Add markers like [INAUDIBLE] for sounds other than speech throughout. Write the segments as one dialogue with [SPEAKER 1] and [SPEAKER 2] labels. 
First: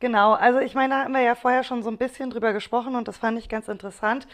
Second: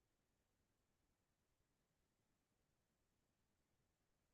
[SPEAKER 1] Genau, also ich meine, da haben wir ja vorher schon so ein bisschen drüber gesprochen und das fand ich ganz interessant.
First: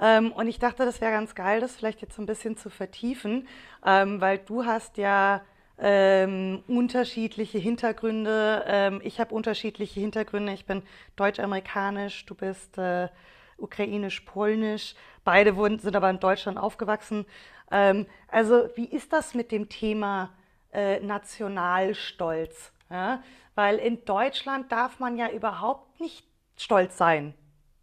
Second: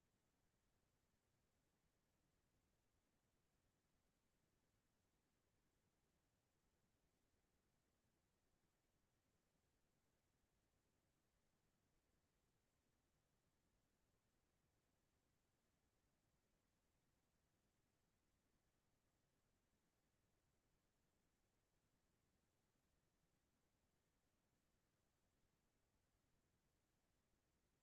[SPEAKER 1] Und ich dachte, das wäre ganz geil, das vielleicht jetzt so ein bisschen zu vertiefen, weil du hast ja unterschiedliche Hintergründe. Ich habe unterschiedliche Hintergründe. Ich bin deutsch-amerikanisch, du bist ukrainisch-polnisch. Sind aber in Deutschland aufgewachsen. Also wie ist das mit dem Thema Nationalstolz. Ja? Weil in Deutschland darf man ja überhaupt nicht stolz sein,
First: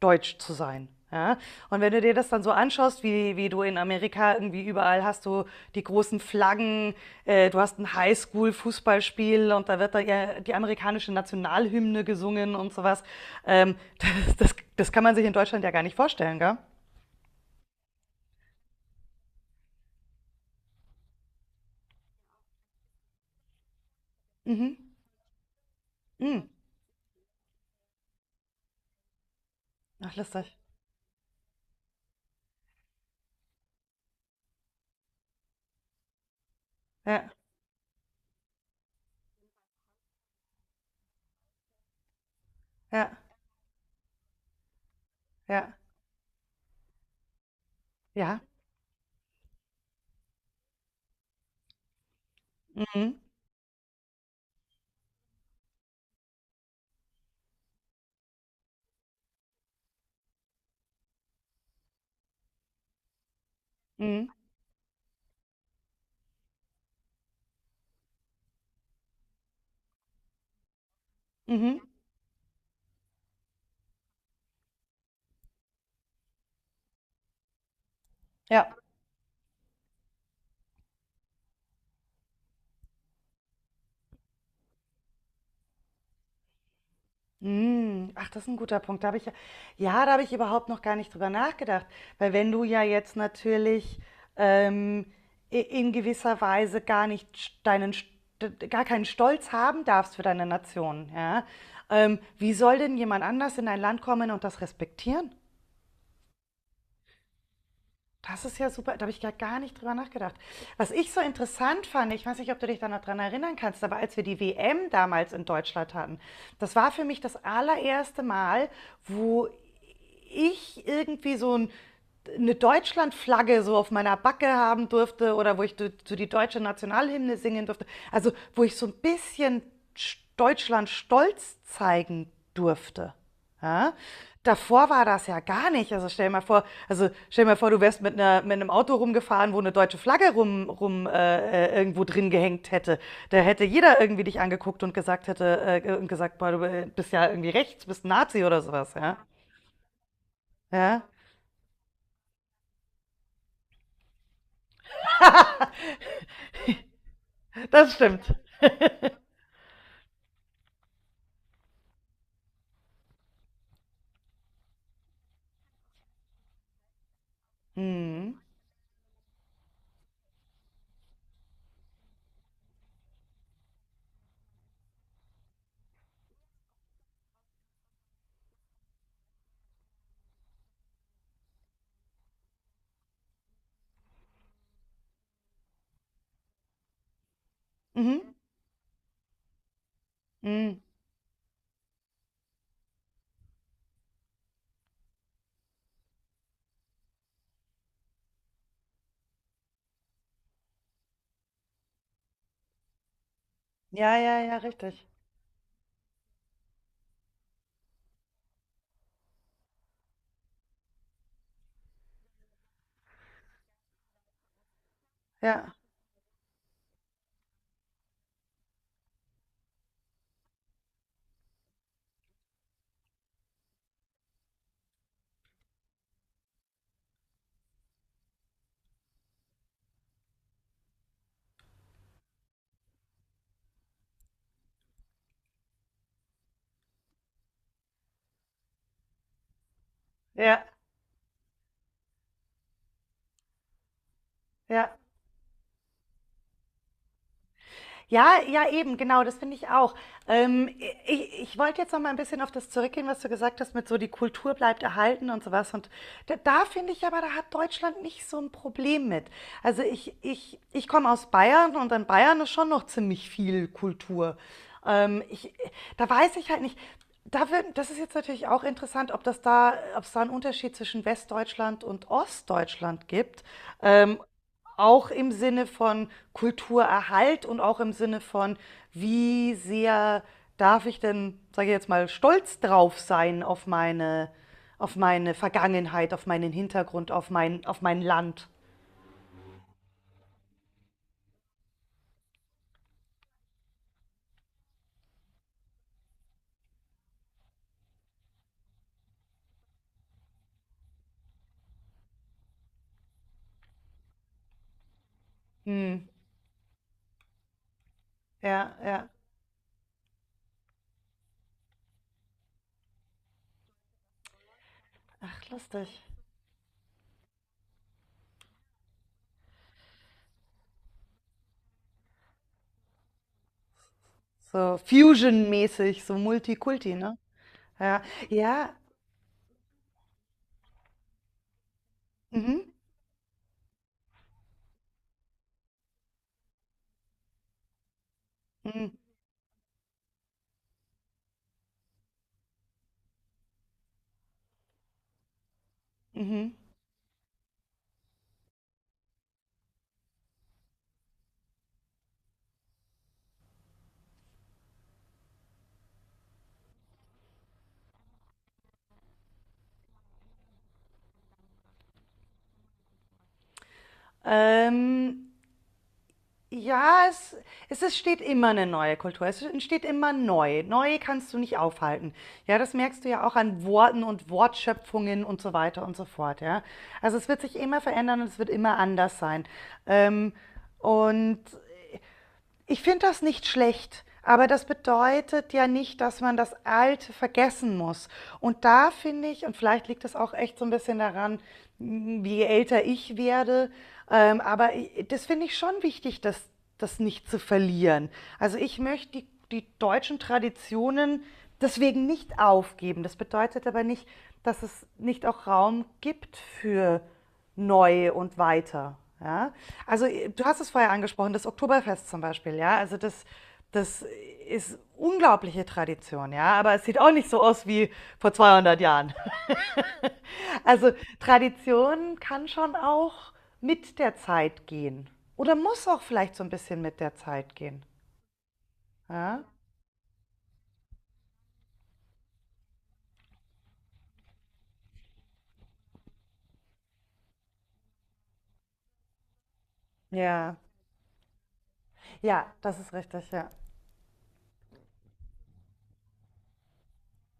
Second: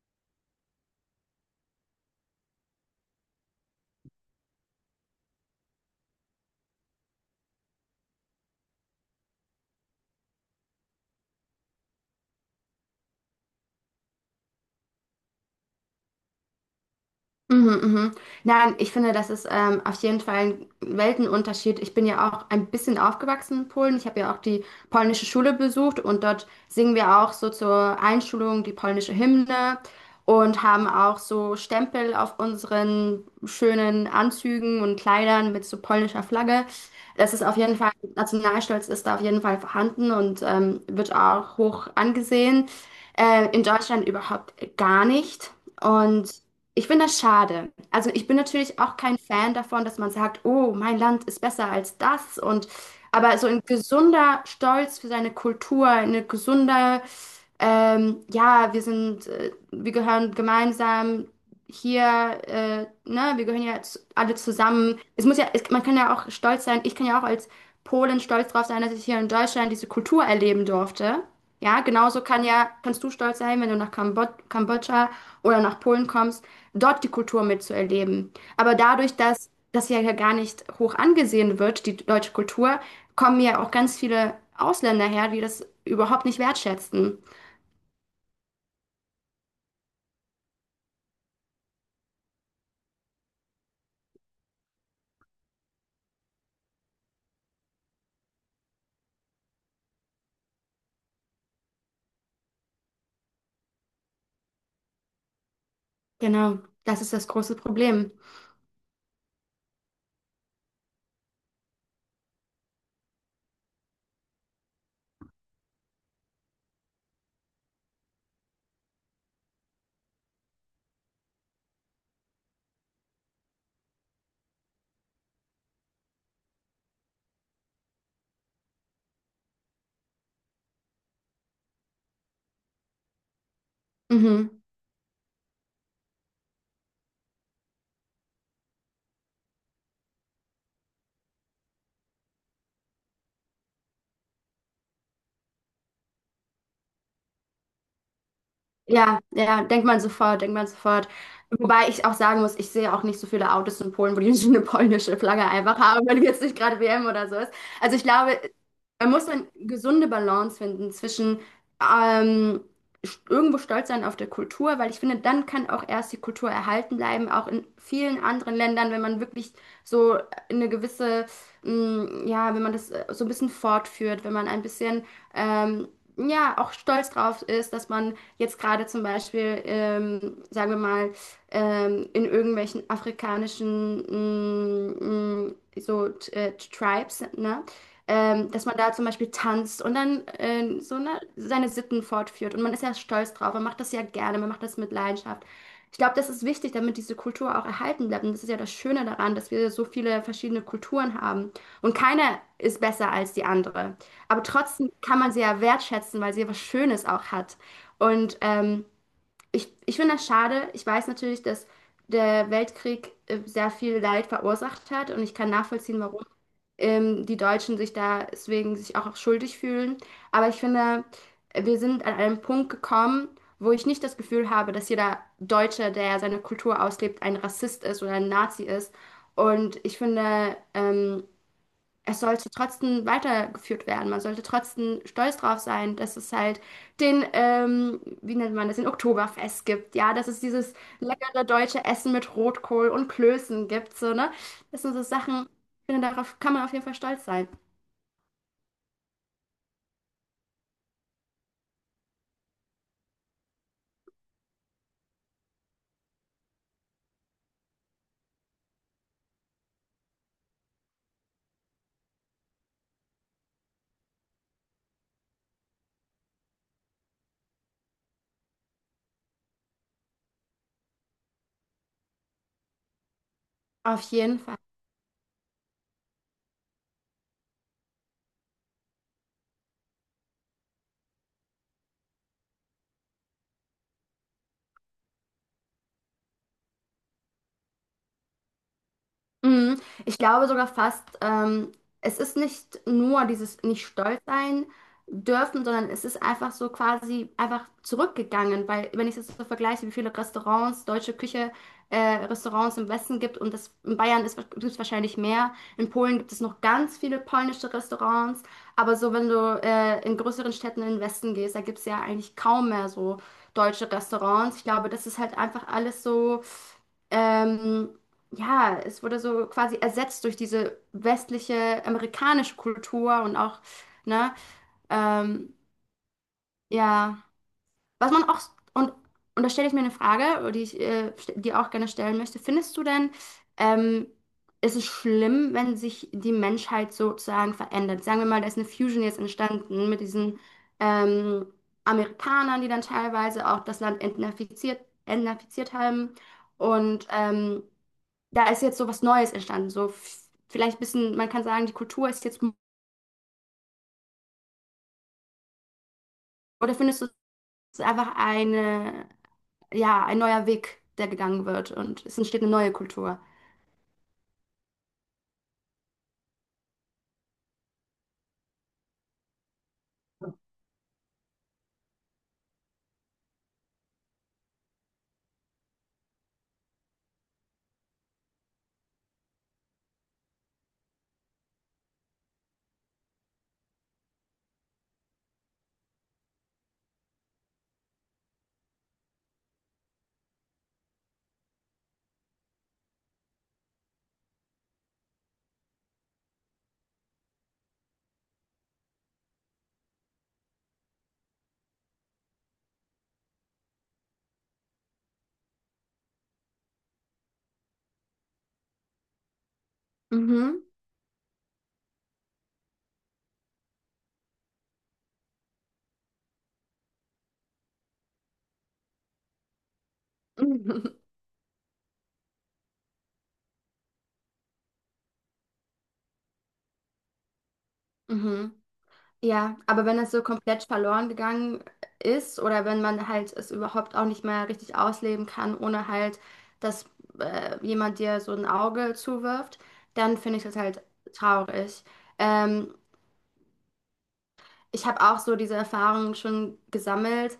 [SPEAKER 1] deutsch zu sein. Ja? Und wenn du dir das dann so anschaust, wie du in Amerika irgendwie überall hast du die großen Flaggen, du hast ein Highschool-Fußballspiel und da wird da ja die amerikanische Nationalhymne gesungen und sowas. [LAUGHS] Das kann man sich in Deutschland ja gar nicht vorstellen, gell?
[SPEAKER 2] Mhm, mhm. Nein, ich finde, das ist auf jeden Fall ein Weltenunterschied. Ich bin ja auch ein bisschen aufgewachsen in Polen. Ich habe ja auch die
[SPEAKER 1] Mhm.
[SPEAKER 2] polnische Schule besucht und dort
[SPEAKER 1] Mhm.
[SPEAKER 2] singen wir auch so zur Einschulung die polnische Hymne
[SPEAKER 1] Ach, lustig.
[SPEAKER 2] und haben auch so Stempel auf unseren schönen Anzügen und Kleidern mit so polnischer Flagge.
[SPEAKER 1] Ja,
[SPEAKER 2] Das ist auf jeden Fall, Nationalstolz ist da auf jeden Fall vorhanden und wird auch hoch angesehen.
[SPEAKER 1] ja,
[SPEAKER 2] In Deutschland überhaupt gar nicht.
[SPEAKER 1] ja,
[SPEAKER 2] Und ich finde das schade. Also ich bin
[SPEAKER 1] ja.
[SPEAKER 2] natürlich auch kein Fan davon, dass man sagt, oh, mein Land ist besser als das, und
[SPEAKER 1] Mhm.
[SPEAKER 2] aber so ein gesunder Stolz für seine Kultur, eine gesunde ja, wir sind, wir gehören gemeinsam hier, ne, wir gehören ja zu,
[SPEAKER 1] Mhm.
[SPEAKER 2] alle zusammen. Es muss ja, es, man kann ja auch stolz sein, ich kann ja auch als Polin stolz drauf sein, dass ich hier in Deutschland diese Kultur erleben durfte. Ja,
[SPEAKER 1] Mhm.
[SPEAKER 2] genauso kann ja, kannst du stolz sein, wenn du nach Kambod Kambodscha oder nach Polen kommst, dort die Kultur mitzuerleben.
[SPEAKER 1] Ja.
[SPEAKER 2] Aber dadurch, dass das ja hier gar nicht hoch angesehen wird, die deutsche Kultur, kommen ja auch ganz viele Ausländer her, die das überhaupt nicht wertschätzen.
[SPEAKER 1] Mhm. Ach, das ist ein guter Punkt. Da habe ich ja, ja, da habe ich überhaupt noch gar nicht drüber nachgedacht. Weil wenn du ja jetzt natürlich ähm, in gewisser Weise gar nicht st- deinen, st- gar keinen Stolz haben darfst für deine Nation, ja, wie soll denn jemand anders in dein Land kommen und das respektieren?
[SPEAKER 2] Genau, das ist das große Problem.
[SPEAKER 1] Das ist ja super, da habe ich ja gar nicht drüber nachgedacht. Was ich so interessant fand, ich weiß nicht, ob du dich da noch dran erinnern kannst, aber als wir die WM damals in Deutschland hatten, das war für mich das allererste Mal, wo ich irgendwie eine Deutschlandflagge so auf meiner Backe haben durfte oder wo ich zu so die deutsche Nationalhymne singen durfte. Also, wo ich so ein bisschen Deutschland stolz zeigen durfte. Ja?
[SPEAKER 2] Mhm.
[SPEAKER 1] Davor war das ja gar nicht. Also stell dir mal vor, du wärst mit einem Auto rumgefahren, wo eine deutsche Flagge rum, rum irgendwo drin gehängt hätte. Da hätte jeder irgendwie dich angeguckt und gesagt hätte und gesagt, boah, du bist ja irgendwie rechts, bist ein Nazi oder sowas, ja.
[SPEAKER 2] Ja, ja, denkt man sofort, denkt man
[SPEAKER 1] Ja,
[SPEAKER 2] sofort. Wobei ich auch sagen muss, ich sehe auch nicht so viele Autos in Polen, wo die [LAUGHS] so eine polnische Flagge
[SPEAKER 1] [LAUGHS]
[SPEAKER 2] einfach haben, wenn jetzt nicht gerade WM oder so ist.
[SPEAKER 1] das
[SPEAKER 2] Also ich
[SPEAKER 1] stimmt.
[SPEAKER 2] glaube, man muss eine gesunde Balance finden zwischen ähm, irgendwo stolz sein auf der Kultur, weil ich finde, dann kann auch erst die Kultur erhalten bleiben, auch in vielen
[SPEAKER 1] Mhm.
[SPEAKER 2] anderen Ländern, wenn man wirklich so eine gewisse, mh, ja, wenn man das so ein bisschen fortführt, wenn man ein bisschen ähm, ja, auch stolz drauf ist, dass man jetzt gerade zum Beispiel, sagen wir mal, in irgendwelchen afrikanischen so Tribes, ne?
[SPEAKER 1] Mhm.
[SPEAKER 2] Dass man da zum Beispiel tanzt und dann
[SPEAKER 1] Mhm.
[SPEAKER 2] so ne, seine Sitten fortführt. Und man ist ja stolz drauf, man macht das ja gerne, man macht das mit Leidenschaft. Ich glaube, das ist wichtig, damit diese Kultur auch erhalten bleibt. Und das ist ja das Schöne daran, dass wir so viele verschiedene Kulturen haben. Und keine ist besser als die andere.
[SPEAKER 1] Ja, ja,
[SPEAKER 2] Aber
[SPEAKER 1] ja,
[SPEAKER 2] trotzdem
[SPEAKER 1] richtig.
[SPEAKER 2] kann man sie ja wertschätzen, weil sie ja was Schönes auch hat. Und ich finde das schade. Ich weiß natürlich, dass der Weltkrieg sehr viel Leid verursacht hat und ich kann
[SPEAKER 1] Ja,
[SPEAKER 2] nachvollziehen, warum die Deutschen sich da deswegen sich auch schuldig fühlen. Aber ich finde, wir sind an einem Punkt gekommen, wo ich nicht das Gefühl habe, dass jeder Deutsche, der seine Kultur auslebt, ein Rassist ist oder ein Nazi ist. Und ich finde, es sollte trotzdem weitergeführt werden. Man sollte trotzdem stolz drauf sein, dass es halt den, wie nennt man das, den Oktoberfest gibt. Ja, dass es
[SPEAKER 1] ja,
[SPEAKER 2] dieses leckere deutsche Essen mit Rotkohl und Klößen gibt. So, ne? Das sind
[SPEAKER 1] ja.
[SPEAKER 2] so Sachen, ich finde, darauf kann man auf jeden Fall stolz sein.
[SPEAKER 1] Ja, ja, eben, genau, das finde ich auch. Ähm, ich wollte jetzt noch mal ein bisschen auf das zurückgehen, was du gesagt hast, mit so die Kultur bleibt erhalten und sowas. Und da finde ich aber, da hat Deutschland nicht so ein Problem mit. Also ich komme aus Bayern und in Bayern ist schon noch ziemlich viel Kultur. Ähm, ich, da weiß ich halt nicht. Das ist jetzt natürlich auch interessant, ob es da einen Unterschied zwischen Westdeutschland und Ostdeutschland gibt.
[SPEAKER 2] Auf
[SPEAKER 1] Ähm,
[SPEAKER 2] jeden Fall.
[SPEAKER 1] auch im Sinne von Kulturerhalt und auch im Sinne von, wie sehr darf ich denn, sage ich jetzt mal, stolz drauf sein auf auf meine Vergangenheit, auf meinen Hintergrund, auf auf mein Land.
[SPEAKER 2] Mhm. Ich glaube sogar fast, es ist nicht nur dieses nicht stolz sein dürfen, sondern es ist einfach so quasi einfach zurückgegangen, weil wenn ich es jetzt so vergleiche, wie viele Restaurants, deutsche Küche, äh, Restaurants im Westen gibt und das in Bayern ist, gibt es wahrscheinlich mehr. In
[SPEAKER 1] Hm.
[SPEAKER 2] Polen gibt es noch ganz viele polnische Restaurants,
[SPEAKER 1] Ja,
[SPEAKER 2] aber
[SPEAKER 1] ja.
[SPEAKER 2] so wenn du in größeren Städten in den Westen gehst, da gibt es ja eigentlich kaum mehr so deutsche Restaurants. Ich glaube, das ist halt
[SPEAKER 1] Ach,
[SPEAKER 2] einfach
[SPEAKER 1] lustig.
[SPEAKER 2] alles so ähm, ja, es wurde so quasi ersetzt durch diese westliche amerikanische Kultur und auch, ne,
[SPEAKER 1] So
[SPEAKER 2] ähm,
[SPEAKER 1] Fusion-mäßig, so Multikulti, ne?
[SPEAKER 2] ja,
[SPEAKER 1] Ja,
[SPEAKER 2] was man auch,
[SPEAKER 1] ja.
[SPEAKER 2] und, und da stelle ich mir eine Frage, die ich dir auch gerne stellen möchte.
[SPEAKER 1] Mhm.
[SPEAKER 2] Findest du denn, ähm, ist es schlimm, wenn sich die Menschheit sozusagen verändert? Sagen wir mal, da ist eine
[SPEAKER 1] Mhm.
[SPEAKER 2] Fusion jetzt entstanden mit diesen ähm, Amerikanern, die dann teilweise auch das Land entnazifiziert haben
[SPEAKER 1] Mhm.
[SPEAKER 2] und da ist jetzt so was Neues entstanden. So vielleicht ein bisschen, man kann sagen, die Kultur ist jetzt, oder findest du, es ist einfach eine, ja, ein neuer Weg, der gegangen wird und es entsteht eine neue Kultur.
[SPEAKER 1] Ähm, ja, es steht immer eine neue Kultur. Es entsteht immer neu. Neu kannst du nicht aufhalten. Ja, das merkst du ja auch an Worten und Wortschöpfungen und so weiter und so fort. Ja, also es wird sich immer verändern und es wird immer anders sein. Ähm, und ich finde das nicht schlecht, aber das bedeutet ja nicht, dass man das Alte vergessen muss. Und da finde ich, und vielleicht liegt es auch echt so ein bisschen daran, hm, wie älter ich werde, aber das finde ich schon wichtig, das nicht zu verlieren. Also, ich möchte die deutschen Traditionen deswegen nicht aufgeben. Das bedeutet aber nicht, dass es nicht auch Raum gibt für neu und weiter. Ja? Also du hast
[SPEAKER 2] Mhm.
[SPEAKER 1] es vorher angesprochen, das Oktoberfest zum Beispiel, ja. Das ist unglaubliche Tradition, ja. Aber es sieht auch nicht so aus wie vor 200 Jahren. [LAUGHS] Also
[SPEAKER 2] [LAUGHS]
[SPEAKER 1] Tradition kann schon auch mit der Zeit gehen oder muss auch vielleicht so ein bisschen mit der Zeit gehen.
[SPEAKER 2] Mhm.
[SPEAKER 1] Ja,
[SPEAKER 2] Ja, aber wenn es so komplett verloren gegangen ist oder wenn man halt es überhaupt auch nicht mehr richtig ausleben kann, ohne halt, dass jemand dir so ein Auge zuwirft, dann finde ich das
[SPEAKER 1] ja,
[SPEAKER 2] halt traurig.
[SPEAKER 1] ja,
[SPEAKER 2] Ähm,
[SPEAKER 1] das ist richtig, ja.
[SPEAKER 2] Ich habe auch so diese Erfahrungen schon gesammelt,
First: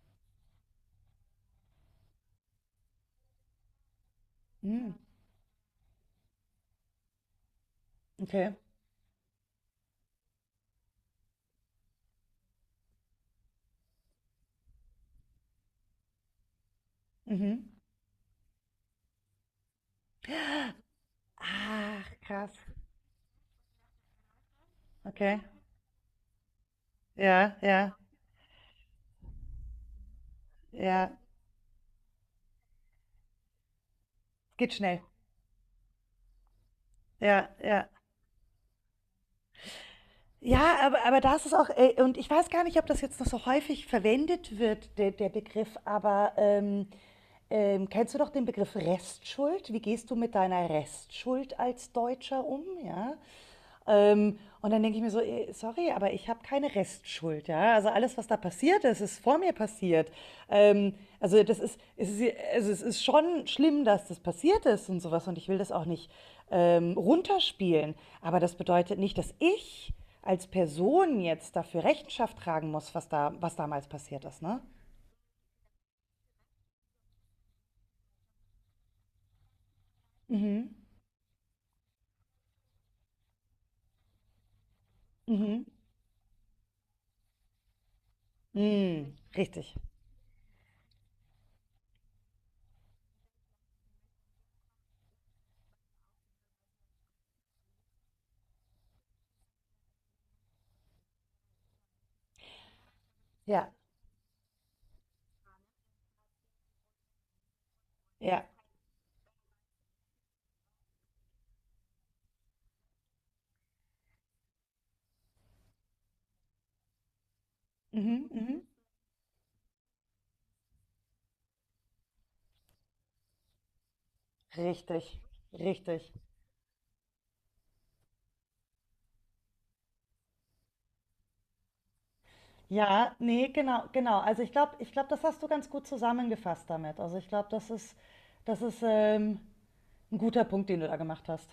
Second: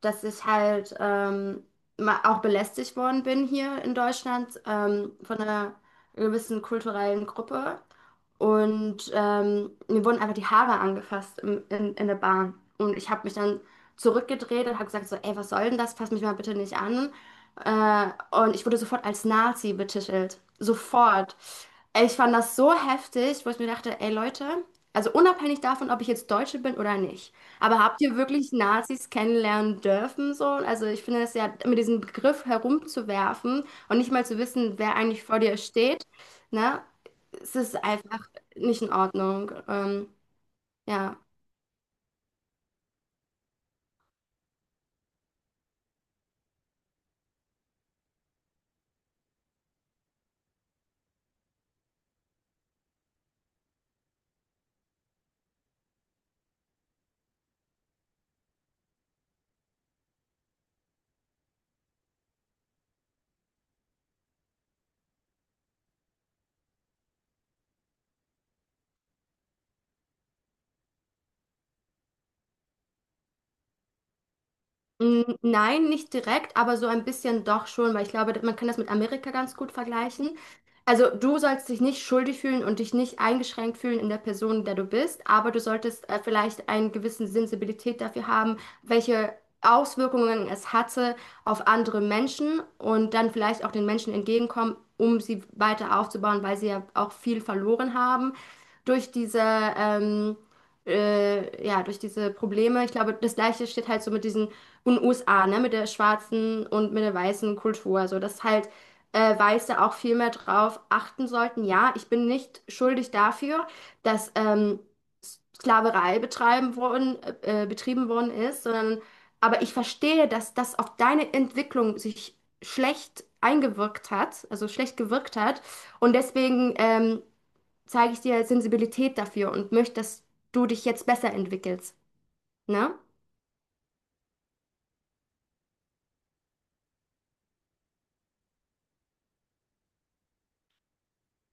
[SPEAKER 2] dass ich halt auch belästigt worden bin hier in Deutschland
[SPEAKER 1] Hm,
[SPEAKER 2] von einer gewissen kulturellen Gruppe.
[SPEAKER 1] okay.
[SPEAKER 2] Und mir wurden einfach die Haare angefasst in der Bahn. Und ich habe mich dann zurückgedreht und habe gesagt so, ey, was soll denn das? Fass mich mal bitte nicht an.
[SPEAKER 1] Mhm.
[SPEAKER 2] Äh, und ich wurde sofort als Nazi betitelt. Sofort.
[SPEAKER 1] Ach,
[SPEAKER 2] Ich fand
[SPEAKER 1] krass.
[SPEAKER 2] das so heftig, wo ich mir dachte, ey Leute. Also
[SPEAKER 1] Okay.
[SPEAKER 2] unabhängig davon, ob ich jetzt Deutsche bin oder nicht.
[SPEAKER 1] Ja,
[SPEAKER 2] Aber
[SPEAKER 1] ja,
[SPEAKER 2] habt ihr wirklich Nazis kennenlernen dürfen so? Also ich
[SPEAKER 1] ja.
[SPEAKER 2] finde das ja, mit diesem Begriff herumzuwerfen und nicht mal zu
[SPEAKER 1] Geht
[SPEAKER 2] wissen, wer
[SPEAKER 1] schnell.
[SPEAKER 2] eigentlich vor dir steht, ne?
[SPEAKER 1] Ja,
[SPEAKER 2] Es ist
[SPEAKER 1] ja.
[SPEAKER 2] einfach nicht in Ordnung.
[SPEAKER 1] Ja,
[SPEAKER 2] Ja.
[SPEAKER 1] aber da ist es auch, und ich weiß gar nicht, ob das jetzt noch so häufig verwendet wird, der Begriff, aber kennst du doch den Begriff Restschuld? Wie gehst du mit deiner Restschuld als Deutscher um? Ja? Und dann denke ich mir so, eh, sorry, aber ich habe keine Restschuld, ja. Also alles, was da passiert ist, ist vor mir passiert. Ähm, also das ist, es ist, also es ist schon schlimm, dass das passiert ist und sowas. Und ich will das auch nicht runterspielen. Aber das bedeutet nicht, dass ich als Person jetzt dafür Rechenschaft tragen muss, was damals passiert ist, ne?
[SPEAKER 2] Mm, nein, nicht direkt, aber so ein bisschen doch schon, weil ich glaube, man kann das mit Amerika ganz gut vergleichen.
[SPEAKER 1] Mhm.
[SPEAKER 2] Also du sollst dich nicht schuldig fühlen und dich nicht eingeschränkt fühlen in der Person, der du bist, aber du
[SPEAKER 1] Mhm.
[SPEAKER 2] solltest vielleicht einen gewissen Sensibilität dafür haben,
[SPEAKER 1] Mhm.
[SPEAKER 2] welche
[SPEAKER 1] Richtig.
[SPEAKER 2] Auswirkungen es hatte auf andere Menschen und dann vielleicht auch den Menschen entgegenkommen, um sie weiter aufzubauen, weil sie ja auch viel verloren haben durch diese ja, durch diese Probleme. Ich glaube, das Gleiche
[SPEAKER 1] Ja.
[SPEAKER 2] steht halt so mit diesen und USA, ne, mit der schwarzen und mit der weißen Kultur, so dass
[SPEAKER 1] Ja.
[SPEAKER 2] halt Weiße auch viel mehr drauf achten sollten. Ja, ich bin nicht schuldig dafür, dass Sklaverei betrieben
[SPEAKER 1] Mhm.
[SPEAKER 2] worden
[SPEAKER 1] Mhm.
[SPEAKER 2] ist, sondern aber ich verstehe, dass das auf deine Entwicklung sich schlecht eingewirkt hat, also schlecht
[SPEAKER 1] Richtig.
[SPEAKER 2] gewirkt hat
[SPEAKER 1] Richtig.
[SPEAKER 2] und deswegen zeige ich dir Sensibilität dafür und möchte, dass du dich jetzt besser entwickelst, ne?
[SPEAKER 1] Ja, nee, genau, genau. Also ich glaube, das hast du ganz gut zusammengefasst damit. Also ich glaube, das ist ein guter Punkt, den du da gemacht hast.